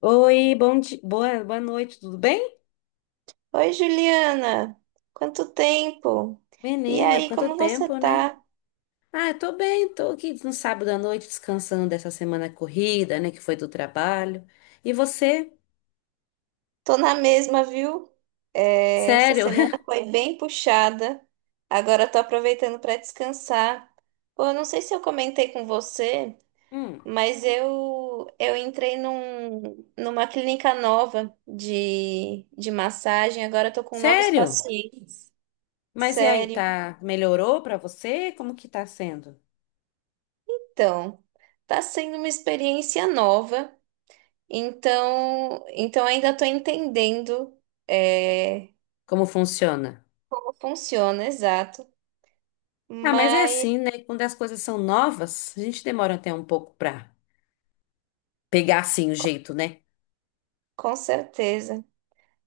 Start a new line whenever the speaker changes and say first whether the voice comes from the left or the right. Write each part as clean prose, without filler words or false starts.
left: Oi, bom dia, boa noite, tudo bem?
right: Oi, Juliana! Quanto tempo! E
left: Menina,
right: aí,
left: quanto
right: como você
left: tempo, né?
right: tá?
left: Ah, eu tô bem, tô aqui no sábado à noite descansando dessa semana corrida, né, que foi do trabalho. E você?
right: Tô na mesma, viu? Essa
left: Sério?
right: semana foi bem puxada. Agora tô aproveitando para descansar. Pô, eu não sei se eu comentei com você,
left: Hum,
right: mas eu entrei numa clínica nova de massagem. Agora eu tô com novos
left: sério?
right: pacientes.
left: Mas e aí,
right: Sério,
left: tá, melhorou pra você? Como que tá sendo?
right: então. Tá sendo uma experiência nova. Então ainda estou entendendo é,
left: Como funciona?
right: como funciona, exato.
left: Ah, mas é
right: Mas
left: assim, né? Quando as coisas são novas, a gente demora até um pouco pra pegar assim o jeito, né?
right: com certeza.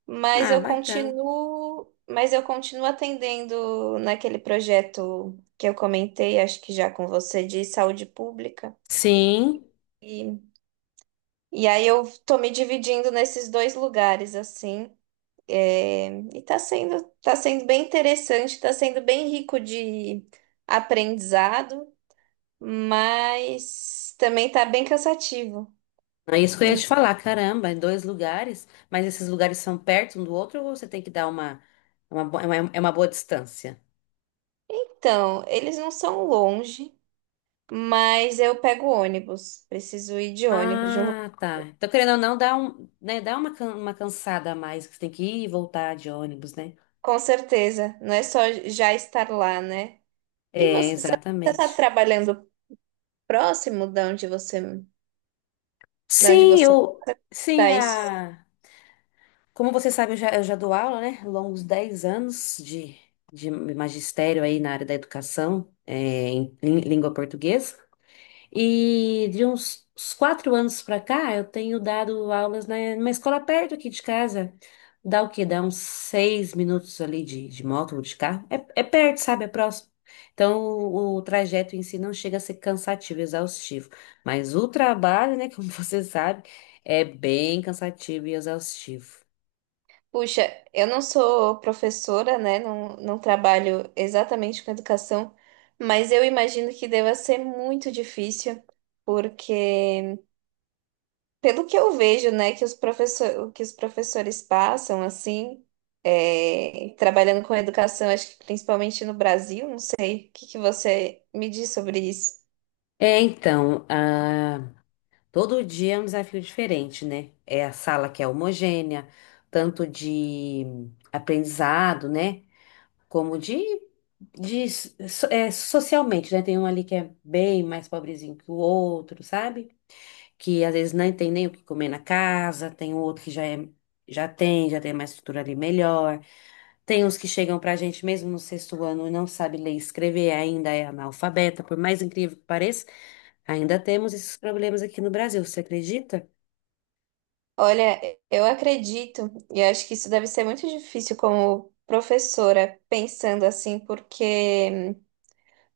left: Ah, bacana.
right: Mas eu continuo atendendo naquele projeto que eu comentei, acho que já com você, de saúde pública.
left: Sim.
right: E, e aí eu tô me dividindo nesses dois lugares, assim. E tá sendo bem interessante, tá sendo bem rico de aprendizado, mas também tá bem cansativo.
left: É isso que eu ia te falar, caramba, em dois lugares, mas esses lugares são perto um do outro ou você tem que dar uma, bo- é uma boa distância?
right: Então, eles não são longe, mas eu pego ônibus. Preciso ir de ônibus, de um lugar-
left: Ah, tá. Então, querendo ou não, dá um, né, dá uma cansada a mais, que você tem que ir e voltar de ônibus, né?
right: com certeza. Não é só já estar lá, né? E
left: É,
right: você, tá
left: exatamente.
right: trabalhando próximo de onde
left: Sim,
right: você
left: eu,
right: está?
left: sim,
right: Isso.
left: a, como você sabe, eu já dou aula, né? Longos 10 anos de magistério aí na área da educação, é, em língua portuguesa. E de uns 4 anos para cá, eu tenho dado aulas na, numa escola perto aqui de casa. Dá o quê? Dá uns 6 minutos ali de moto ou de carro. É, é perto, sabe? É próximo. Então, o trajeto em si não chega a ser cansativo, exaustivo. Mas o trabalho, né, como você sabe, é bem cansativo e exaustivo.
right: Puxa, eu não sou professora, né? Não, não trabalho exatamente com educação, mas eu imagino que deva ser muito difícil, porque pelo que eu vejo, né, que que os professores passam, assim, trabalhando com educação, acho que principalmente no Brasil, não sei, o que que você me diz sobre isso?
left: É, então, ah, todo dia é um desafio diferente, né? É a sala que é homogênea, tanto de aprendizado, né? Como de, socialmente, né? Tem um ali que é bem mais pobrezinho que o outro, sabe? Que às vezes não tem nem o que comer na casa, tem um outro que já tem uma estrutura ali melhor. Tem uns que chegam pra gente mesmo no sexto ano e não sabe ler e escrever, ainda é analfabeta, por mais incrível que pareça, ainda temos esses problemas aqui no Brasil, você acredita?
right: Olha, eu acredito, e eu acho que isso deve ser muito difícil como professora, pensando assim,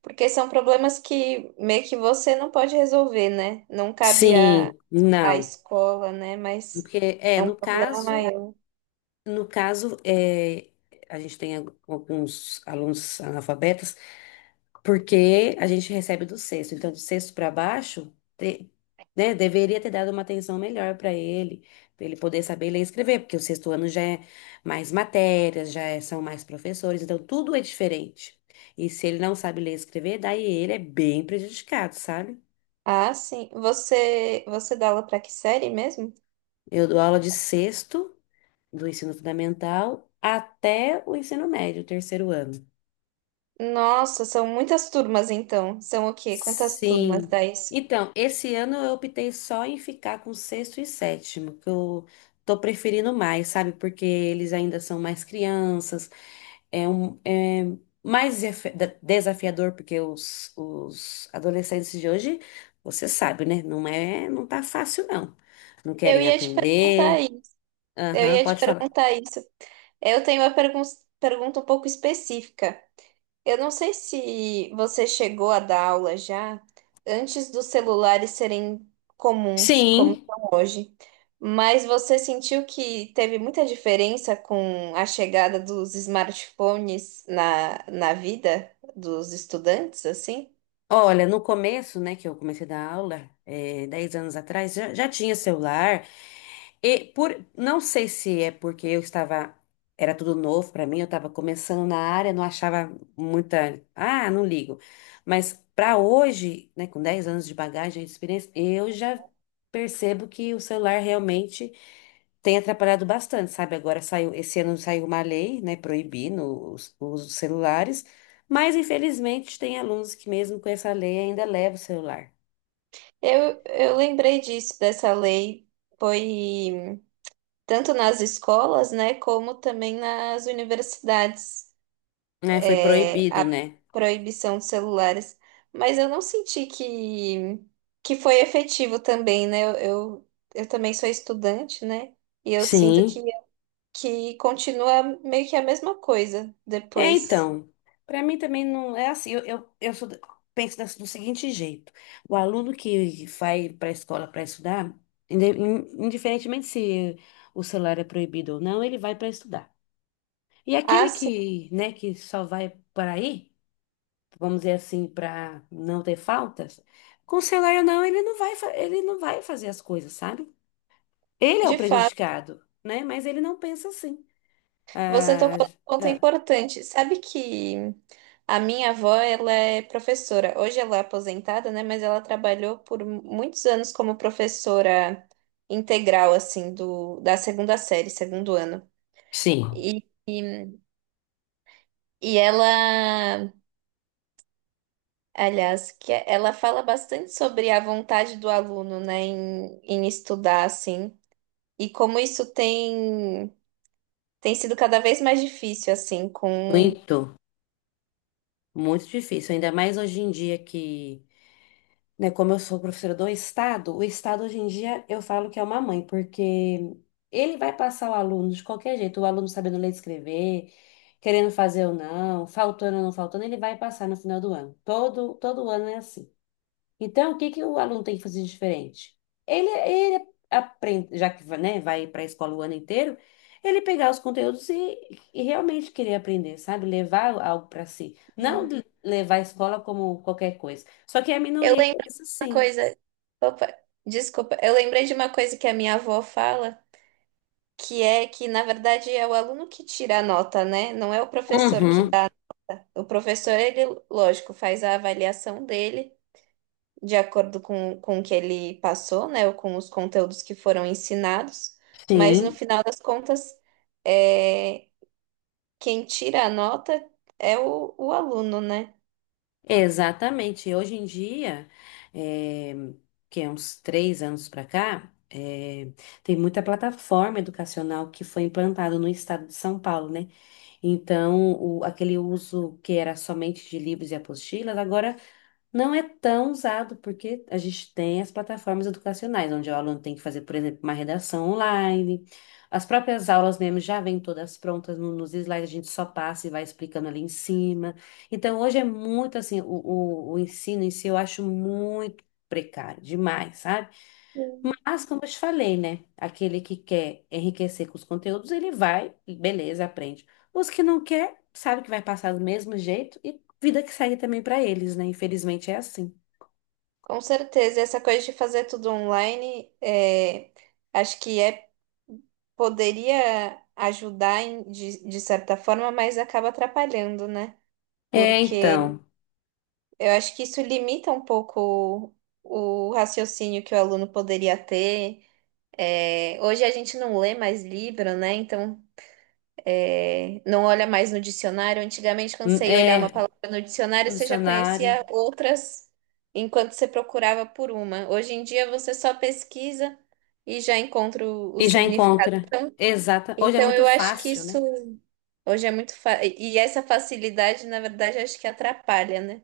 right: porque são problemas que meio que você não pode resolver, né? Não cabe à
left: Sim, não.
right: escola, né? Mas
left: Porque, é,
right: é um
left: no
right: problema
left: caso,
right: maior.
left: no caso, é, a gente tem alguns alunos analfabetas, porque a gente recebe do sexto. Então, do sexto para baixo, né, deveria ter dado uma atenção melhor para ele poder saber ler e escrever, porque o sexto ano já é mais matérias, são mais professores, então tudo é diferente. E se ele não sabe ler e escrever, daí ele é bem prejudicado, sabe?
right: Ah, sim. Você, você dá aula para que série mesmo?
left: Eu dou aula de sexto do ensino fundamental até o ensino médio, o terceiro ano.
right: Nossa, são muitas turmas então. São o quê? Quantas turmas
left: Sim.
right: dá isso?
left: Então, esse ano eu optei só em ficar com sexto e sétimo, que eu tô preferindo mais, sabe? Porque eles ainda são mais crianças, é mais desafiador, porque os adolescentes de hoje, você sabe, né? Não tá fácil, não. Não
right: Eu
left: querem
right: ia te perguntar
left: aprender.
right: isso. Eu
left: Aham,
right: ia te
left: pode falar.
right: perguntar isso. Eu tenho uma pergun pergunta um pouco específica. Eu não sei se você chegou a dar aula já antes dos celulares serem comuns, como
left: Sim.
right: são hoje, mas você sentiu que teve muita diferença com a chegada dos smartphones na vida dos estudantes, assim?
left: Olha, no começo, né, que eu comecei a dar aula, é, 10 anos atrás, já tinha celular, e por, não sei se é porque eu estava, era tudo novo para mim, eu estava começando na área, não achava muita, ah, não ligo. Mas para hoje, né, com 10 anos de bagagem, de experiência, eu já percebo que o celular realmente tem atrapalhado bastante, sabe? Agora saiu, esse ano saiu uma lei, né, proibindo os celulares, mas infelizmente tem alunos que mesmo com essa lei ainda levam o celular,
right: Eu lembrei disso, dessa lei, foi tanto nas escolas, né, como também nas universidades.
left: né? Foi proibido,
right: A
left: né?
right: proibição de celulares, mas eu não senti que foi efetivo também, né? Eu também sou estudante, né? E eu sinto
left: Sim.
right: que continua meio que a mesma coisa
left: É,
right: depois.
left: então, para mim também não é assim. Eu penso do seguinte jeito: o aluno que vai para a escola para estudar, indiferentemente se o celular é proibido ou não, ele vai para estudar. E
right: Ah,
left: aquele
right: sim,
left: que, né, que só vai para ir, vamos dizer assim, para não ter faltas, com o celular ou não, ele não vai, ele não vai fazer as coisas, sabe? Ele é o
right: de fato.
left: prejudicado, né? Mas ele não pensa assim.
right: Você
left: Ah,
right: tocou num ponto
left: ah,
right: importante. Sabe que a minha avó, ela é professora. Hoje ela é aposentada, né? Mas ela trabalhou por muitos anos como professora integral, assim, da segunda série, segundo ano.
left: sim,
right: E, e ela, aliás, que é, ela fala bastante sobre a vontade do aluno, né, em estudar, assim, e como isso tem sido cada vez mais difícil, assim, com
left: muito. Muito difícil, ainda mais hoje em dia que, né, como eu sou professora do Estado, o Estado hoje em dia eu falo que é uma mãe, porque ele vai passar o aluno de qualquer jeito, o aluno sabendo ler e escrever, querendo fazer ou não faltando, ele vai passar no final do ano. Todo ano é assim. Então, o que que o aluno tem que fazer de diferente? Ele aprende, já que, né, vai para a escola o ano inteiro, ele pegar os conteúdos e realmente querer aprender, sabe? Levar algo para si. Não de- levar a escola como qualquer coisa. Só que é a
right: eu
left: minoria que
right: lembro de
left: pensa
right: uma
left: assim.
right: coisa. Opa, desculpa. Eu lembrei de uma coisa que a minha avó fala, que é que, na verdade, é o aluno que tira a nota, né? Não é o professor que
left: Uhum.
right: dá. O professor, ele, lógico, faz a avaliação dele de acordo com o que ele passou, né? Ou com os conteúdos que foram ensinados. Mas, no
left: Sim,
right: final das contas, é, quem tira a nota é o aluno, né?
left: exatamente. Hoje em dia, eh, que é uns 3 anos para cá, tem muita plataforma educacional que foi implantada no estado de São Paulo, né? Então, aquele uso que era somente de livros e apostilas, agora não é tão usado, porque a gente tem as plataformas educacionais, onde o aluno tem que fazer, por exemplo, uma redação online. As próprias aulas mesmo já vêm todas prontas nos slides, a gente só passa e vai explicando ali em cima. Então, hoje é muito assim, o ensino em si eu acho muito precário, demais, sabe? Mas, como eu te falei, né? Aquele que quer enriquecer com os conteúdos, ele vai, beleza, aprende. Os que não quer, sabe que vai passar do mesmo jeito e vida que segue também para eles, né? Infelizmente é assim.
right: Com certeza, essa coisa de fazer tudo online, acho que é, poderia ajudar em- de certa forma, mas acaba atrapalhando, né?
left: É,
right: Porque
left: então,
right: eu acho que isso limita um pouco o raciocínio que o aluno poderia ter. É, hoje a gente não lê mais livro, né? Então é, não olha mais no dicionário. Antigamente, quando você ia olhar uma
left: é
right: palavra no dicionário, você já
left: missionário
right: conhecia outras enquanto você procurava por uma. Hoje em dia, você só pesquisa e já encontra o
left: e já
right: significado.
left: encontra. Exata. Hoje é
right: Então,
left: muito
right: eu acho que
left: fácil,
right: isso
left: né?
right: hoje é muito fácil. E essa facilidade, na verdade, acho que atrapalha, né?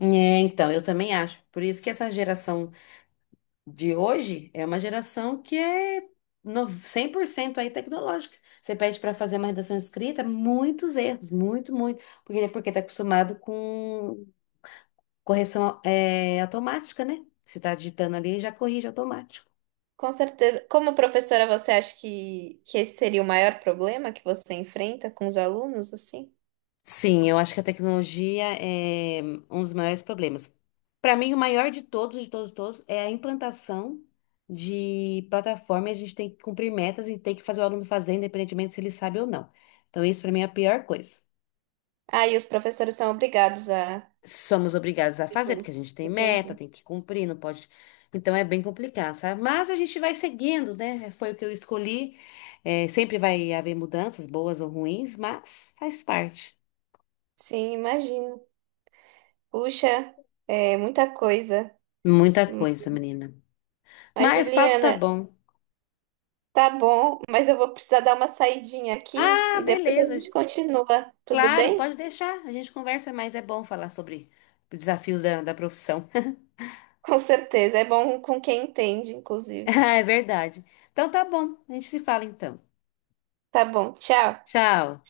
left: É, então, eu também acho. Por isso que essa geração de hoje é uma geração que é 100% aí tecnológica. Você pede para fazer uma redação escrita, muitos erros, muito, muito, porque está acostumado com correção é, automática, né? Você está digitando ali e já corrige automático.
right: Com certeza. Como professora, você acha que esse seria o maior problema que você enfrenta com os alunos, assim?
left: Sim, eu acho que a tecnologia é um dos maiores problemas. Para mim, o maior de todos, de todos, de todos, é a implantação de plataforma. E a gente tem que cumprir metas e tem que fazer o aluno fazer, independentemente se ele sabe ou não. Então, isso para mim é a pior coisa.
right: Ah, e os professores são obrigados a.
left: Somos obrigados a fazer, porque a gente tem meta,
right: Entendi.
left: tem que cumprir, não pode. Então é bem complicado, sabe? Mas a gente vai seguindo, né? Foi o que eu escolhi. É, sempre vai haver mudanças, boas ou ruins, mas faz parte.
right: Sim, imagino. Puxa, é muita coisa.
left: Muita coisa, menina.
right: Mas,
left: Mas o papo tá
right: Juliana,
left: bom.
right: tá bom, mas eu vou precisar dar uma saidinha aqui
left: Ah,
right: e depois a
left: beleza.
right: gente continua, tudo
left: Claro,
right: bem?
left: pode deixar. A gente conversa, mas é bom falar sobre desafios da, da profissão.
right: Com certeza, é bom com quem entende, inclusive.
left: Ah, é verdade. Então tá bom. A gente se fala então.
right: Tá bom, tchau.
left: Tchau.